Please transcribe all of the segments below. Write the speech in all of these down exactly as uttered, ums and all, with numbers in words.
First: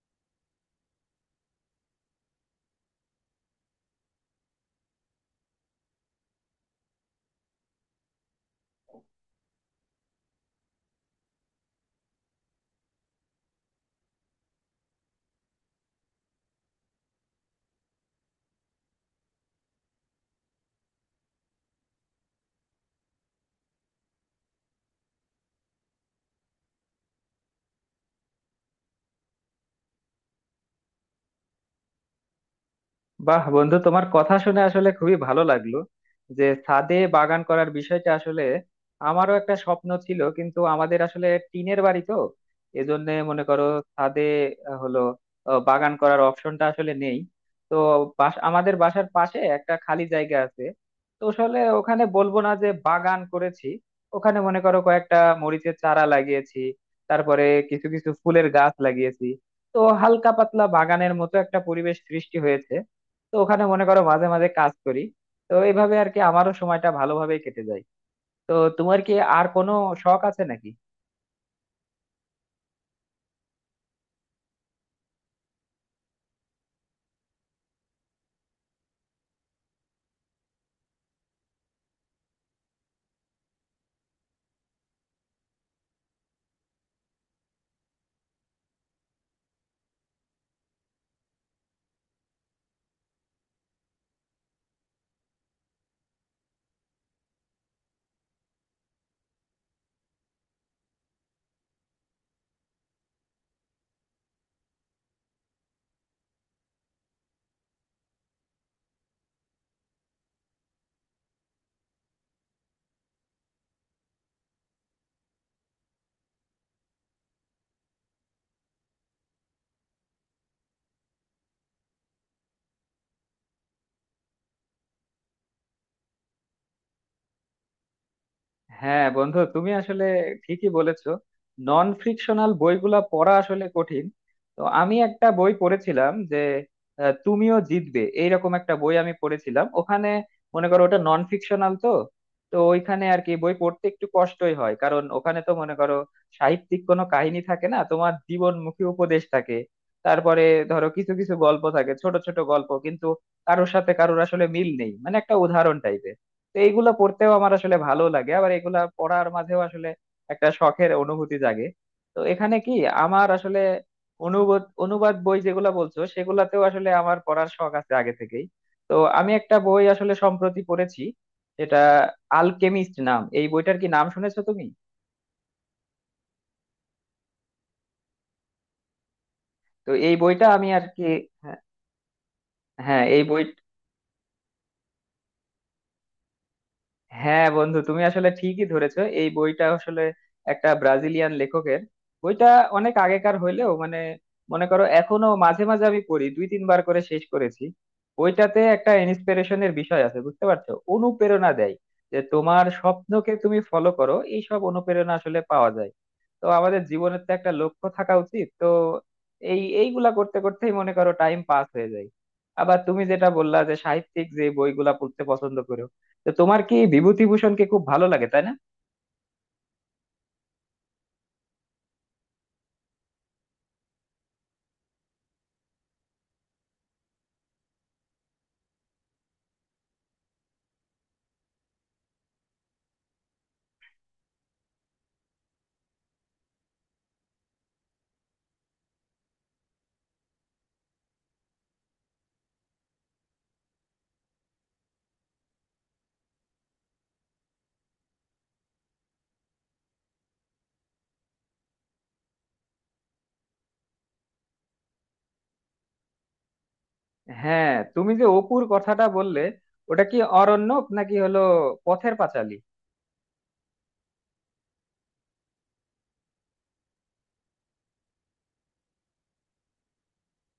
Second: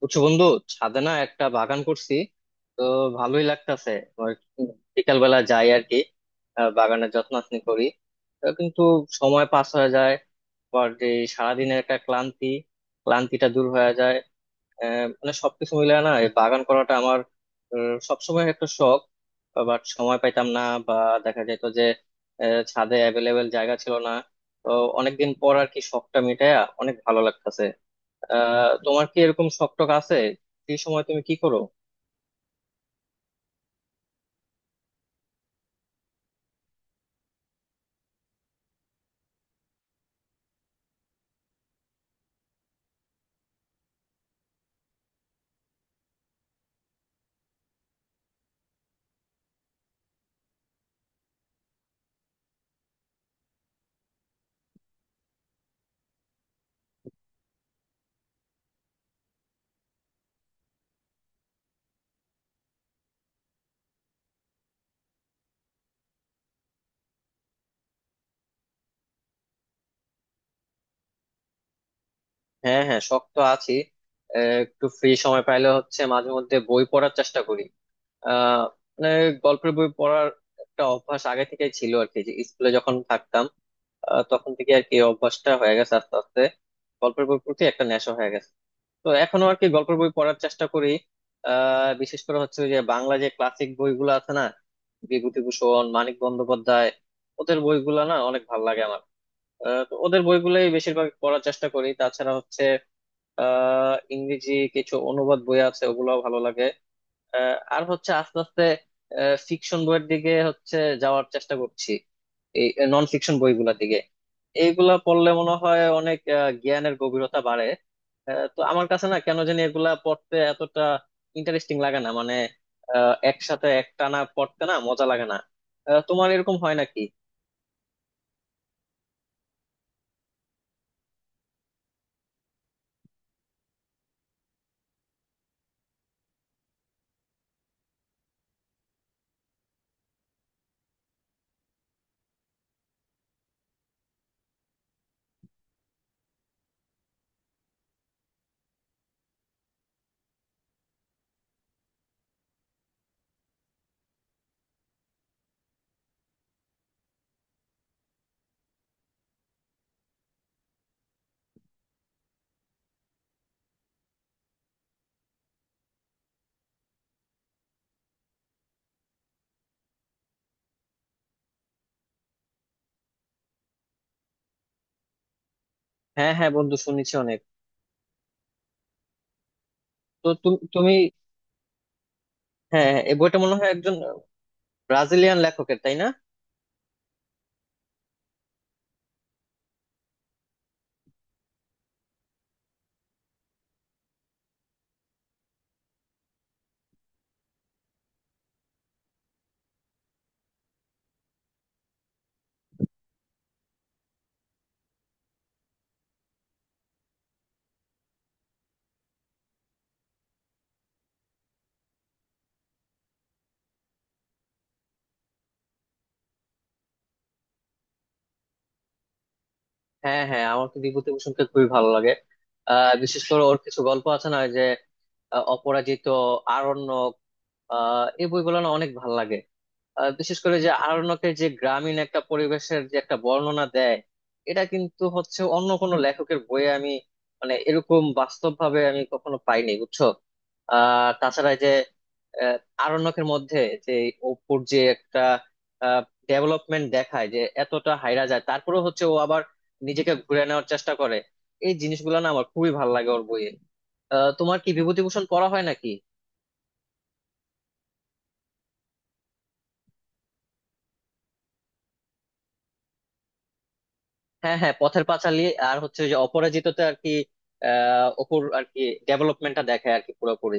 বুঝছো বন্ধু? ছাদে না একটা বাগান করছি, তো ভালোই লাগতাছে। ওই বিকাল বেলা যাই আর কি, আহ, বাগানের যত্নাত্নি করি। তো কিন্তু সময় পাস হয়ে যায়, পর যে সারাদিনের একটা ক্লান্তি, ক্লান্তিটা দূর হয়ে যায়। আহ, মানে সবকিছু মিলে না এই বাগান করাটা আমার আহ, সবসময় একটা শখ। বাট সময় পাইতাম না, বা দেখা যেত যে আহ, ছাদে অ্যাভেলেবেল জায়গা ছিল না। তো অনেকদিন পর আর কি শখটা মিটায়া অনেক ভালো লাগতাছে। আহ তোমার কি এরকম শখ টখ আছে? ফ্রি সময় তুমি কি করো? বাহ বন্ধু, তোমার কথা শুনে আসলে খুবই ভালো লাগলো যে ছাদে বাগান করার বিষয়টা আসলে আমারও একটা স্বপ্ন ছিল। কিন্তু আমাদের আসলে টিনের বাড়ি তো, এজন্য মনে করো ছাদে আহ, হলো আহ, বাগান করার অপশনটা আসলে নেই। তো বাস- আমাদের বাসার পাশে একটা খালি জায়গা আছে। তো আসলে ওখানে বলবো না যে বাগান করেছি, ওখানে মনে করো কয়েকটা মরিচের চারা লাগিয়েছি। তারপরে কিছু কিছু ফুলের গাছ লাগিয়েছি। তো হালকা পাতলা বাগানের মতো একটা পরিবেশ সৃষ্টি হয়েছে। তো ওখানে মনে করো মাঝে মাঝে কাজ করি। তো এইভাবে আর কি আমারও সময়টা ভালোভাবে কেটে যায়। তো তোমার কি আর কোনো শখ আছে নাকি? হ্যাঁ হ্যাঁ শখ তো আছে। আহ, একটু ফ্রি সময় পাইলে হচ্ছে মাঝে মধ্যে বই পড়ার চেষ্টা করি। আহ মানে গল্পের বই পড়ার একটা অভ্যাস আগে থেকেই ছিল আর কি, যে স্কুলে যখন থাকতাম, আহ, তখন থেকে আর কি এই অভ্যাসটা হয়ে গেছে আস্তে আস্তে, গল্পের বই প্রতি একটা নেশা হয়ে গেছে। তো এখনো আর কি গল্পের বই পড়ার চেষ্টা করি। আহ বিশেষ করে হচ্ছে ওই যে বাংলা যে ক্লাসিক বইগুলো আছে না, বিভূতিভূষণ, মানিক বন্দ্যোপাধ্যায়, ওদের বইগুলো না অনেক ভালো লাগে আমার। আহ, তো ওদের বইগুলোই বেশিরভাগ পড়ার চেষ্টা করি। তাছাড়া হচ্ছে আহ ইংরেজি কিছু অনুবাদ বই আছে, ওগুলো ভালো লাগে। আহ, আর হচ্ছে আস্তে আস্তে ফিকশন বইয়ের দিকে হচ্ছে যাওয়ার চেষ্টা করছি, এই নন ফিকশন বইগুলোর দিকে। এইগুলা পড়লে মনে হয় অনেক আহ, জ্ঞানের গভীরতা বাড়ে। আহ, তো আমার কাছে না কেন জানি এগুলা পড়তে এতটা ইন্টারেস্টিং লাগে না, মানে আহ, একসাথে একটানা পড়তে না মজা লাগে না। আহ, তোমার এরকম হয় নাকি? হ্যাঁ বন্ধু, তুমি আসলে ঠিকই বলেছো, নন ফ্রিকশনাল বইগুলা পড়া আসলে কঠিন। তো আমি একটা বই পড়েছিলাম যে আহ, তুমিও জিতবে এইরকম একটা বই আমি পড়েছিলাম। ওখানে মনে করো ওটা নন ফিকশনাল তো। তো ওইখানে আর কি বই পড়তে একটু কষ্টই হয়, কারণ ওখানে তো মনে করো সাহিত্যিক কোনো কাহিনী থাকে না, তোমার জীবনমুখী উপদেশ থাকে। তারপরে ধরো কিছু কিছু গল্প থাকে, ছোট ছোট গল্প। কিন্তু কারোর সাথে কারোর আসলে মিল নেই, মানে একটা উদাহরণ টাইপের। তো এইগুলা পড়তেও আমার আসলে ভালো লাগে, আবার এগুলা পড়ার মাঝেও আসলে একটা শখের অনুভূতি জাগে। তো এখানে কি আমার আসলে অনুবাদ অনুবাদ বই যেগুলা বলছো সেগুলাতেও আসলে আমার পড়ার শখ আছে আগে থেকেই। তো আমি একটা বই আসলে সম্প্রতি পড়েছি, এটা আলকেমিস্ট নাম। এই বইটার কি নাম শুনেছো তুমি? হ্যাঁ হ্যাঁ বন্ধু, শুনেছি অনেক। তো এই তো বইটা তুমি আমি আর তুমি কি, হ্যাঁ হ্যাঁ হ্যাঁ, হ্যাঁ, এই এই বইটা বই, মনে হয় একজন ব্রাজিলিয়ান লেখকের, তাই না? হ্যাঁ বন্ধু তুমি আসলে ঠিকই ধরেছো। এই বইটা আসলে একটা ব্রাজিলিয়ান লেখকের। বইটা অনেক আগেকার হইলেও মানে মনে করো এখনো মাঝে মাঝে আমি পড়ি, দুই তিনবার করে শেষ করেছি। বইটাতে একটা ইন্সপিরেশনের বিষয় আছে, বুঝতে পারছো, অনুপ্রেরণা দেয় যে তোমার স্বপ্নকে তুমি ফলো করো, এই সব অনুপ্রেরণা আসলে পাওয়া যায়। তো আমাদের জীবনের তো একটা লক্ষ্য থাকা উচিত, তো এই এইগুলা করতে করতেই মনে করো টাইম পাস হয়ে যায়। আবার তুমি যেটা বললা যে সাহিত্যিক যে বইগুলা পড়তে পছন্দ করো, তো তোমার কি বিভূতিভূষণকে খুব ভালো লাগে, তাই না? হ্যাঁ হ্যাঁ, আমার তো বিভূতিভূষণকে খুবই ভালো লাগে। আহ বিশেষ করে ওর কিছু গল্প আছে না, ওই যে আহ, অপরাজিত, আরণ্যক, আহ এই বইগুলো না অনেক ভালো লাগে। আহ, বিশেষ করে যে আরণ্যকের যে গ্রামীণ একটা পরিবেশের যে একটা বর্ণনা দেয়, এটা কিন্তু হচ্ছে অন্য কোনো লেখকের বইয়ে আমি, মানে এরকম বাস্তব ভাবে আমি কখনো পাইনি বুঝছো। আহ তাছাড়া এই যে আহ, আরণ্যকের মধ্যে যে অপুর যে একটা ডেভেলপমেন্ট দেখায়, যে এতটা হাইরা যায় তারপরে হচ্ছে ও আবার নিজেকে ঘুরে নেওয়ার চেষ্টা করে। এই জিনিসগুলো না আমার খুবই ভালো লাগে ওর বইয়ে। আহ তোমার কি বিভূতিভূষণ পড়া হয় নাকি? হ্যাঁ তুমি যে অপুর কথাটা বললে, ওটা কি অরণ্যক নাকি হলো পথের পাঁচালী? হ্যাঁ হ্যাঁ, পথের পাঁচালী। আর হচ্ছে ওই যে অপরাজিততে আর কি, আহ অপুর আর কি ডেভেলপমেন্টটা দেখায় আর কি পুরোপুরি।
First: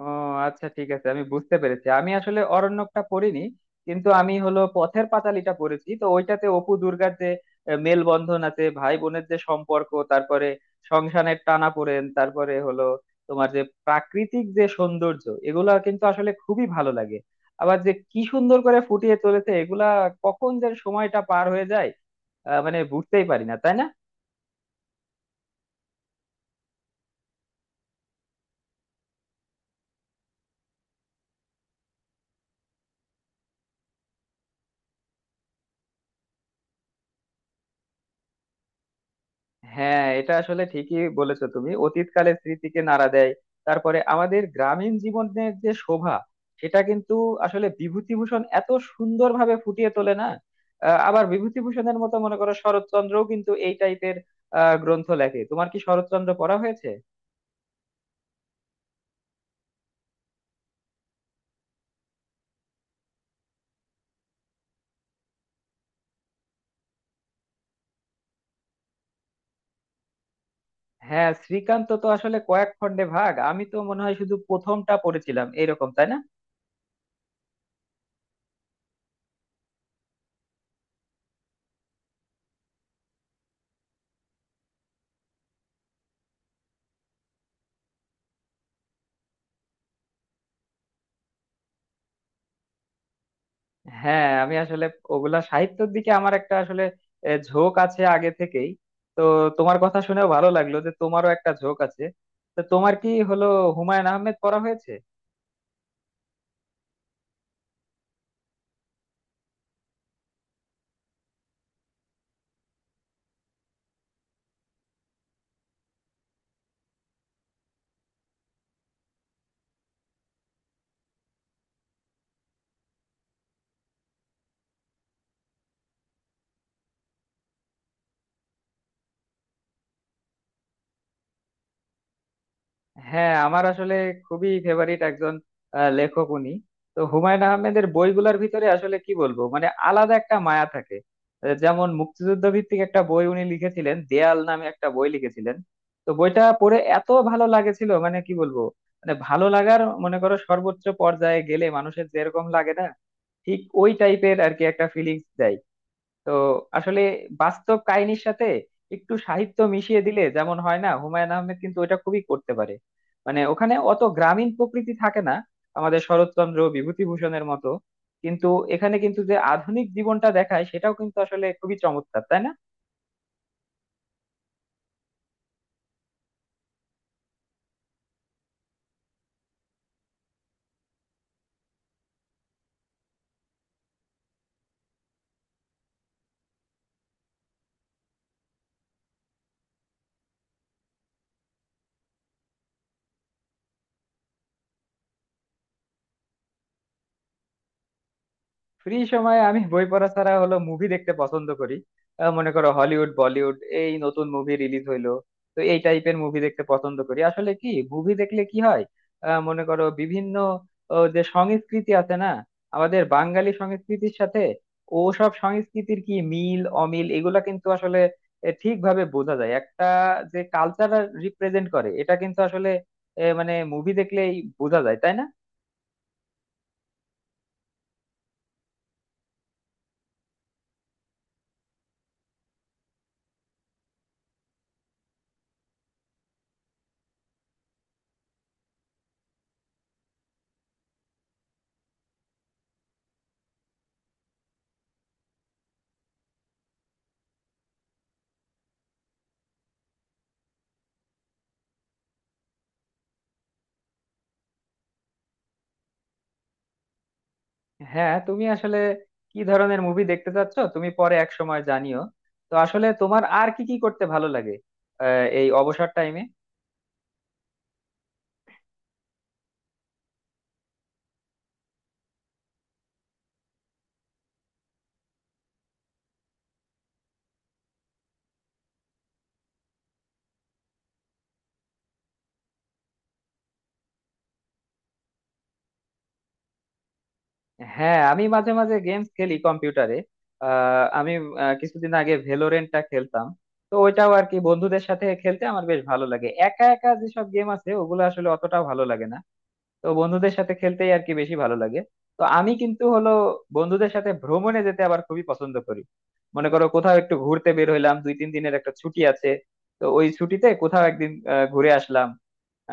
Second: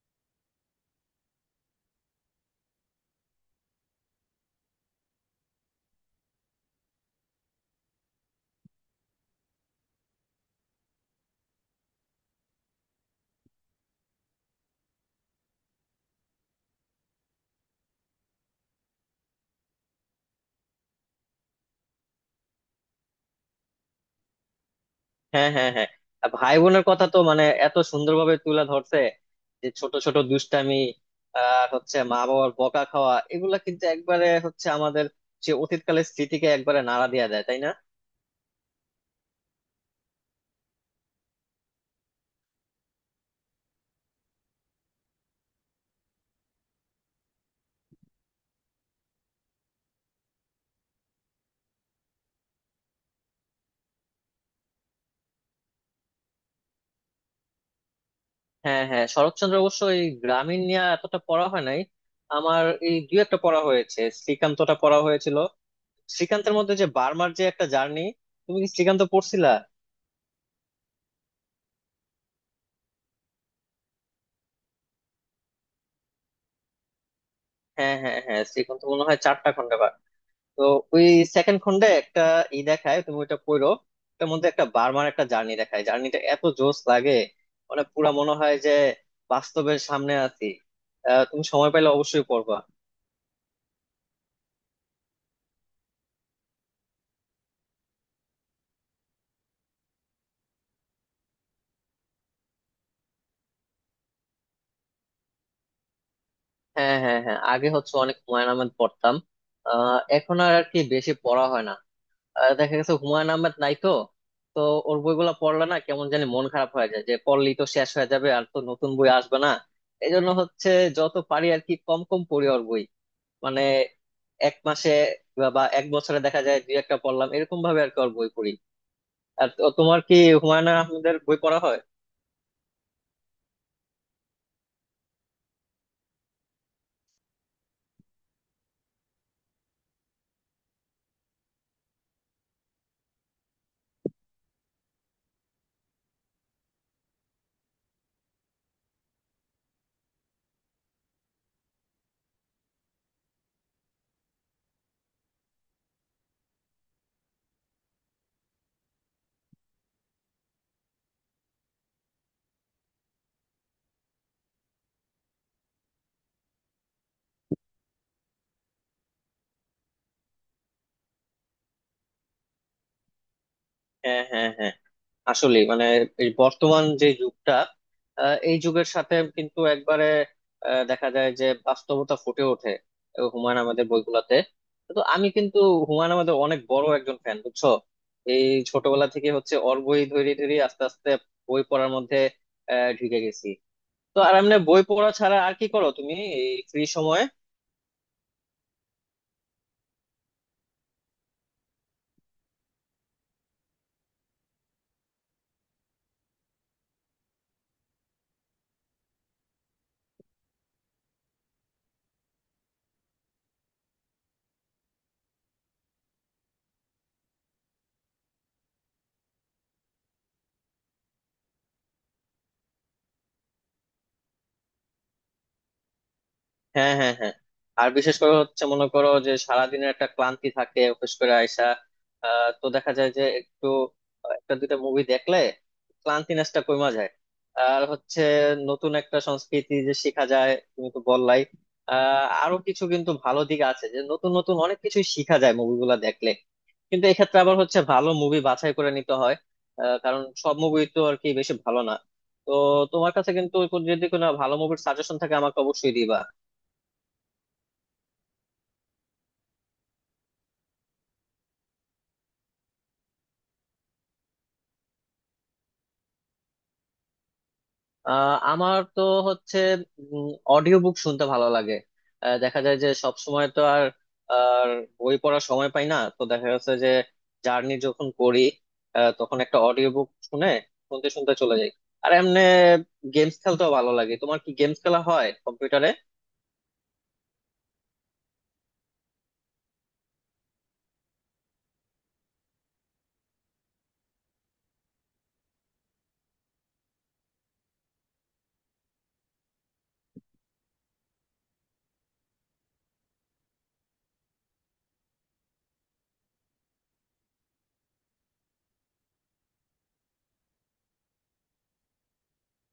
ও, আচ্ছা ঠিক আছে আমি বুঝতে পেরেছি, আমি আসলে অরণ্যকটা পড়িনি। কিন্তু আমি হলো পথের পাঁচালীটা পড়েছি। তো ওইটাতে অপু দুর্গার যে আহ, মেলবন্ধন আছে, ভাই বোনের যে সম্পর্ক, তারপরে সংসারের টানাপোড়েন, তারপরে হলো তোমার যে প্রাকৃতিক যে সৌন্দর্য, এগুলা কিন্তু আসলে খুবই ভালো লাগে। আবার যে কি সুন্দর করে ফুটিয়ে চলেছে এগুলা, কখন যে সময়টা পার হয়ে যায় আহ, মানে বুঝতেই পারি না, তাই না? হ্যাঁ হ্যাঁ হ্যাঁ, আর ভাই বোনের কথা তো মানে এত সুন্দরভাবে তুলে ধরছে, যে ছোট ছোট দুষ্টামি, আর হচ্ছে মা বাবার বকা খাওয়া, এগুলা কিন্তু একবারে হচ্ছে আমাদের যে অতীতকালের স্মৃতিকে একবারে নাড়া দিয়ে দেয়, তাই না? হ্যাঁ এটা আসলে ঠিকই বলেছো তুমি, অতীতকালের স্মৃতিকে নাড়া দেয়। তারপরে আমাদের গ্রামীণ জীবনের যে শোভা, সেটা কিন্তু আসলে বিভূতিভূষণ এত সুন্দরভাবে ফুটিয়ে তোলে না। আহ, আবার বিভূতিভূষণের মতো মনে করো শরৎচন্দ্রও কিন্তু এই টাইপের গ্রন্থ লেখে। তোমার কি শরৎচন্দ্র পড়া হয়েছে? হ্যাঁ হ্যাঁ, শরৎচন্দ্র অবশ্য এই গ্রামীণ নিয়ে এতটা পড়া হয় নাই আমার। এই দুই একটা পড়া হয়েছে, শ্রীকান্তটা পড়া হয়েছিল। শ্রীকান্তের মধ্যে যে বার্মার যে একটা জার্নি, তুমি কি শ্রীকান্ত পড়ছিলা? হ্যাঁ শ্রীকান্ত তো আসলে কয়েক খণ্ডে ভাগ, আমি তো মনে হয় শুধু প্রথমটা পড়েছিলাম এরকম, তাই না? হ্যাঁ হ্যাঁ হ্যাঁ, শ্রীকান্ত মনে হয় চারটা খন্ডে বার। তো ওই সেকেন্ড খন্ডে একটা ই দেখায়, তুমি ওইটা পড়ো। ওটার মধ্যে একটা বার্মার একটা জার্নি দেখায়, জার্নিটা এত জোস লাগে, মানে পুরা মনে হয় যে বাস্তবের সামনে আছি। আহ, তুমি সময় পেলে অবশ্যই পড়বা। হ্যাঁ আমি আসলে ওগুলা সাহিত্যের দিকে আমার একটা আসলে আহ, ঝোঁক আছে আগে থেকেই। তো তোমার কথা শুনেও ভালো লাগলো যে তোমারও একটা ঝোঁক আছে। তো তোমার কি হলো হুমায়ুন আহমেদ পড়া হয়েছে? হ্যাঁ হ্যাঁ হ্যাঁ, আগে হচ্ছে অনেক হুমায়ুন আহমেদ পড়তাম। আহ এখন আর আর কি বেশি পড়া হয় না। আহ দেখা গেছে হুমায়ুন আহমেদ নাই তো, তো ওর বইগুলা পড়লে না কেমন জানি মন খারাপ হয়ে যায়, যে পড়লেই তো শেষ হয়ে যাবে, আর তো নতুন বই আসবে না। এই জন্য হচ্ছে যত পারি আর কি কম কম পড়ি ওর বই। মানে এক মাসে বা বা এক বছরে দেখা যায় দুই একটা পড়লাম, এরকম ভাবে আর কি ওর বই পড়ি। আর তো- তোমার কি হুমায়ুন আহমেদের বই পড়া হয়? হ্যাঁ আমার আসলে খুবই ফেভারিট একজন আহ, লেখক উনি। তো হুমায়ুন আহমেদের বইগুলোর ভিতরে আসলে কি বলবো, মানে আলাদা একটা মায়া থাকে। আহ, যেমন মুক্তিযুদ্ধ ভিত্তিক একটা বই উনি লিখেছিলেন, দেয়াল নামে একটা বই লিখেছিলেন। তো বইটা পড়ে এত ভালো লাগেছিল মানে কি বলবো, মানে ভালো লাগার মনে করো সর্বোচ্চ পর্যায়ে গেলে মানুষের যেরকম লাগে না, ঠিক ওই টাইপের আর কি একটা ফিলিংস দেয়। তো আসলে বাস্তব কাহিনীর সাথে একটু সাহিত্য মিশিয়ে দিলে যেমন হয় না, হুমায়ুন আহমেদ কিন্তু ওটা খুবই করতে পারে। মানে ওখানে অত গ্রামীণ প্রকৃতি থাকে না আমাদের শরৎচন্দ্র বিভূতিভূষণের মতো, কিন্তু এখানে কিন্তু যে আধুনিক জীবনটা দেখায় সেটাও কিন্তু আসলে খুবই চমৎকার, তাই না? হ্যাঁ হ্যাঁ হ্যাঁ, আসলে মানে এই বর্তমান যে যুগটা, আহ, এই যুগের সাথে কিন্তু একবারে আহ, দেখা যায় যে বাস্তবতা ফুটে ওঠে আহ, হুমায়ুন আহমেদের বইগুলাতে। তো আমি কিন্তু হুমায়ুন আহমেদের অনেক বড় একজন ফ্যান, বুঝছো? এই ছোটবেলা থেকে হচ্ছে ওর বই ধরে ধরে আস্তে আস্তে বই পড়ার মধ্যে আহ ঢুকে গেছি। তো আর এমনি বই পড়া ছাড়া আর কি করো তুমি এই ফ্রি সময়ে? ফ্রি সময়ে আমি বই পড়া ছাড়া হলো মুভি দেখতে পছন্দ করি। আহ, মনে করো হলিউড বলিউড এই নতুন মুভি রিলিজ হইলো, তো এই টাইপের মুভি দেখতে পছন্দ করি। আসলে কি মুভি দেখলে কি হয়, আহ, মনে করো বিভিন্ন ও, যে সংস্কৃতি আছে না, আমাদের বাঙালি সংস্কৃতির সাথে ও সব সংস্কৃতির কি মিল অমিল, এগুলা কিন্তু আসলে এ, ঠিকভাবে বোঝা যায়। একটা যে কালচার রিপ্রেজেন্ট করে এটা কিন্তু আসলে এ, মানে মুভি দেখলেই বোঝা যায়, তাই না? হ্যাঁ হ্যাঁ হ্যাঁ, আর বিশেষ করে হচ্ছে মনে করো যে সারাদিনের একটা ক্লান্তি থাকে অফিস করে আইসা, আহ, তো দেখা যায় যে একটু আহ, একটা দুইটা মুভি দেখলে ক্লান্তি নেসটা কমা যায়। আর হচ্ছে নতুন একটা সংস্কৃতি যে শেখা যায়, তুমি তো বললাই। আহ আরো কিছু কিন্তু ভালো দিক আছে, যে নতুন নতুন অনেক কিছুই শিখা যায় মুভিগুলা দেখলে। কিন্তু এক্ষেত্রে আবার হচ্ছে ভালো মুভি বাছাই করে নিতে হয়, আহ, কারণ সব মুভি তো আর কি বেশি ভালো না। তো তোমার কাছে কিন্তু যদি কোনো ভালো মুভির সাজেশন থাকে, আমাকে অবশ্যই দিবা। হ্যাঁ তুমি আসলে কি ধরনের মুভি দেখতে চাচ্ছ তুমি পরে এক সময় জানিও। তো আসলে তোমার আর কি কি করতে ভালো লাগে আহ, এই অবসর টাইমে? আহ আমার তো হচ্ছে অডিও বুক শুনতে ভালো লাগে। আহ, দেখা যায় যে সব সময় তো আর আর বই পড়ার সময় পাই না, তো দেখা যাচ্ছে যে জার্নি যখন করি আহ, তখন একটা অডিও বুক শুনে শুনতে শুনতে চলে যাই। আর এমনি গেমস খেলতেও ভালো লাগে, তোমার কি গেমস খেলা হয় কম্পিউটারে? হ্যাঁ আমি মাঝে মাঝে গেমস খেলি কম্পিউটারে। আহ, আমি আহ, কিছুদিন আগে ভেলোরেন্টটা খেলতাম। তো ওইটাও আর কি বন্ধুদের সাথে খেলতে আমার বেশ ভালো লাগে, একা একা যেসব গেম আছে ওগুলো আসলে অতটাও ভালো লাগে না। তো বন্ধুদের সাথে খেলতেই আর কি বেশি ভালো লাগে। তো আমি কিন্তু হলো বন্ধুদের সাথে ভ্রমণে যেতে আবার খুবই পছন্দ করি। মনে করো কোথাও একটু ঘুরতে বের হইলাম, দুই তিন দিনের একটা ছুটি আছে, তো ওই ছুটিতে কোথাও একদিন আহ, ঘুরে আসলাম।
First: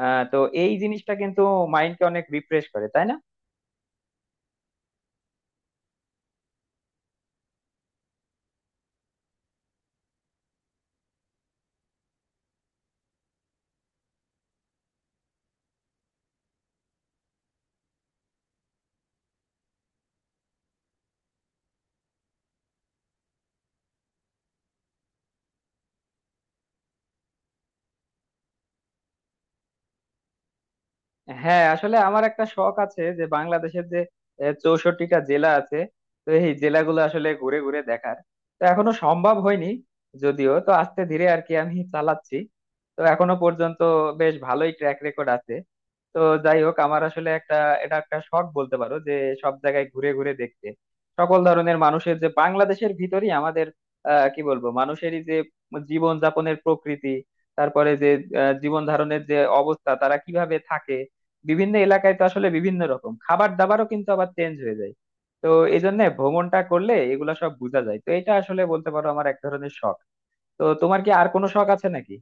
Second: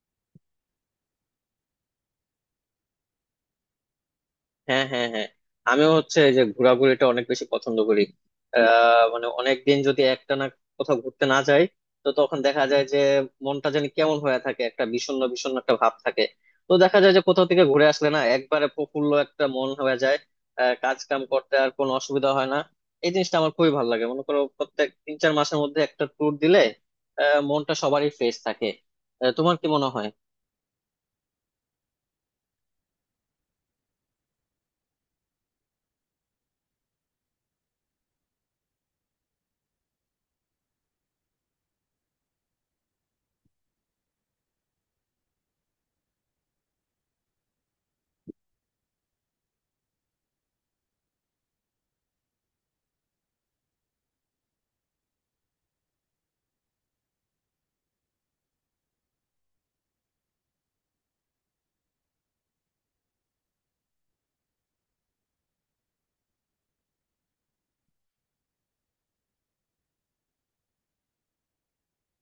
আহ তো এই জিনিসটা কিন্তু মাইন্ডকে অনেক রিফ্রেশ করে, তাই না? হ্যাঁ হ্যাঁ হ্যাঁ, আমিও হচ্ছে এই যে ঘোরাঘুরিটা অনেক বেশি পছন্দ করি। আহ মানে অনেকদিন যদি একটানা কোথাও ঘুরতে না যাই, তো তখন দেখা যায় যে মনটা যেন কেমন হয়ে থাকে, একটা বিষণ্ণ বিষণ্ণ একটা ভাব থাকে। তো দেখা যায় যে কোথাও থেকে ঘুরে আসলে না একবারে প্রফুল্ল একটা মন হয়ে যায়, আহ কাজ কাম করতে আর কোনো অসুবিধা হয় না। এই জিনিসটা আমার খুবই ভালো লাগে, মনে করো প্রত্যেক তিন চার মাসের মধ্যে একটা ট্যুর দিলে আহ মনটা সবারই ফ্রেশ থাকে। আহ, তোমার কি মনে হয়? হ্যাঁ আসলে আমার একটা শখ আছে যে বাংলাদেশের যে চৌষট্টিটা জেলা আছে, তো এই জেলাগুলো আসলে ঘুরে ঘুরে দেখার। তো এখনো সম্ভব হয়নি, যদিও তো আস্তে ধীরে আর কি আমি চালাচ্ছি। তো এখনো পর্যন্ত বেশ ভালোই ট্র্যাক রেকর্ড আছে। তো যাই হোক আমার আসলে একটা, এটা একটা শখ বলতে পারো যে সব জায়গায় ঘুরে ঘুরে দেখতে সকল ধরনের মানুষের যে বাংলাদেশের ভিতরই আমাদের আহ কি বলবো মানুষেরই যে জীবন যাপনের প্রকৃতি, তারপরে যে জীবন ধারণের যে অবস্থা তারা কিভাবে থাকে। বিভিন্ন এলাকায় তো আসলে বিভিন্ন রকম খাবার দাবারও কিন্তু আবার চেঞ্জ হয়ে যায়। তো এই জন্য ভ্রমণটা করলে এগুলা সব বোঝা যায়, তো এটা আসলে বলতে পারো আমার এক ধরনের শখ। তো তোমার কি আর কোনো শখ আছে নাকি?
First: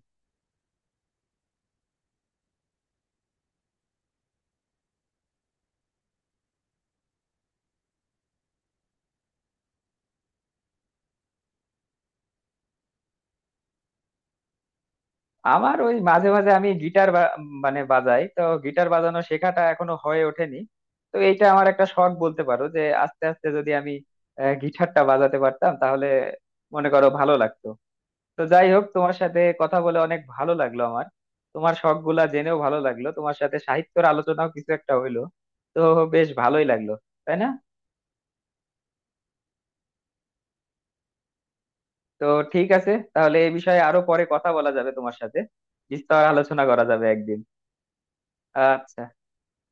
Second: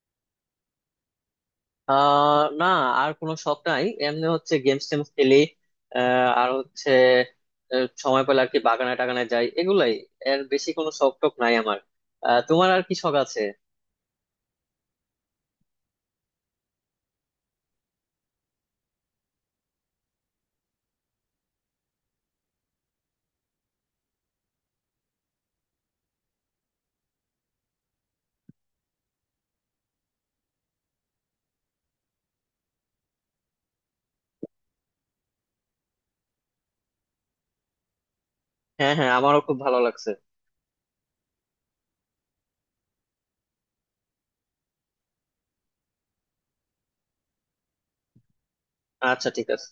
আহ না, আর কোনো শখ নাই। এমনি হচ্ছে গেমস টেমস খেলি, আহ, আর হচ্ছে আহ, সময় পেলে আর কি বাগানে টাগানে যাই, এগুলাই। এর বেশি কোনো শখ টখ নাই আমার। আহ, তোমার আর কি শখ আছে? আমার ওই মাঝে মাঝে আমি গিটার বা- মানে বাজাই, তো গিটার বাজানো শেখাটা এখনো হয়ে ওঠেনি। তো এইটা আমার একটা শখ বলতে পারো যে আস্তে আস্তে যদি আমি আহ, গিটারটা বাজাতে পারতাম তাহলে মনে করো ভালো লাগতো। তো যাই হোক তোমার সাথে কথা বলে অনেক ভালো লাগলো আমার, তোমার শখ গুলা জেনেও ভালো লাগলো, তোমার সাথে সাহিত্যের আলোচনাও কিছু একটা হইলো। তো বেশ ভালোই লাগলো, তাই না? হ্যাঁ হ্যাঁ আমারও খুব ভালো লাগছে। তো ঠিক আছে তাহলে এই বিষয়ে আরো পরে কথা বলা যাবে তোমার সাথে, বিস্তর আলোচনা করা যাবে একদিন। আচ্ছা। আচ্ছা ঠিক আছে।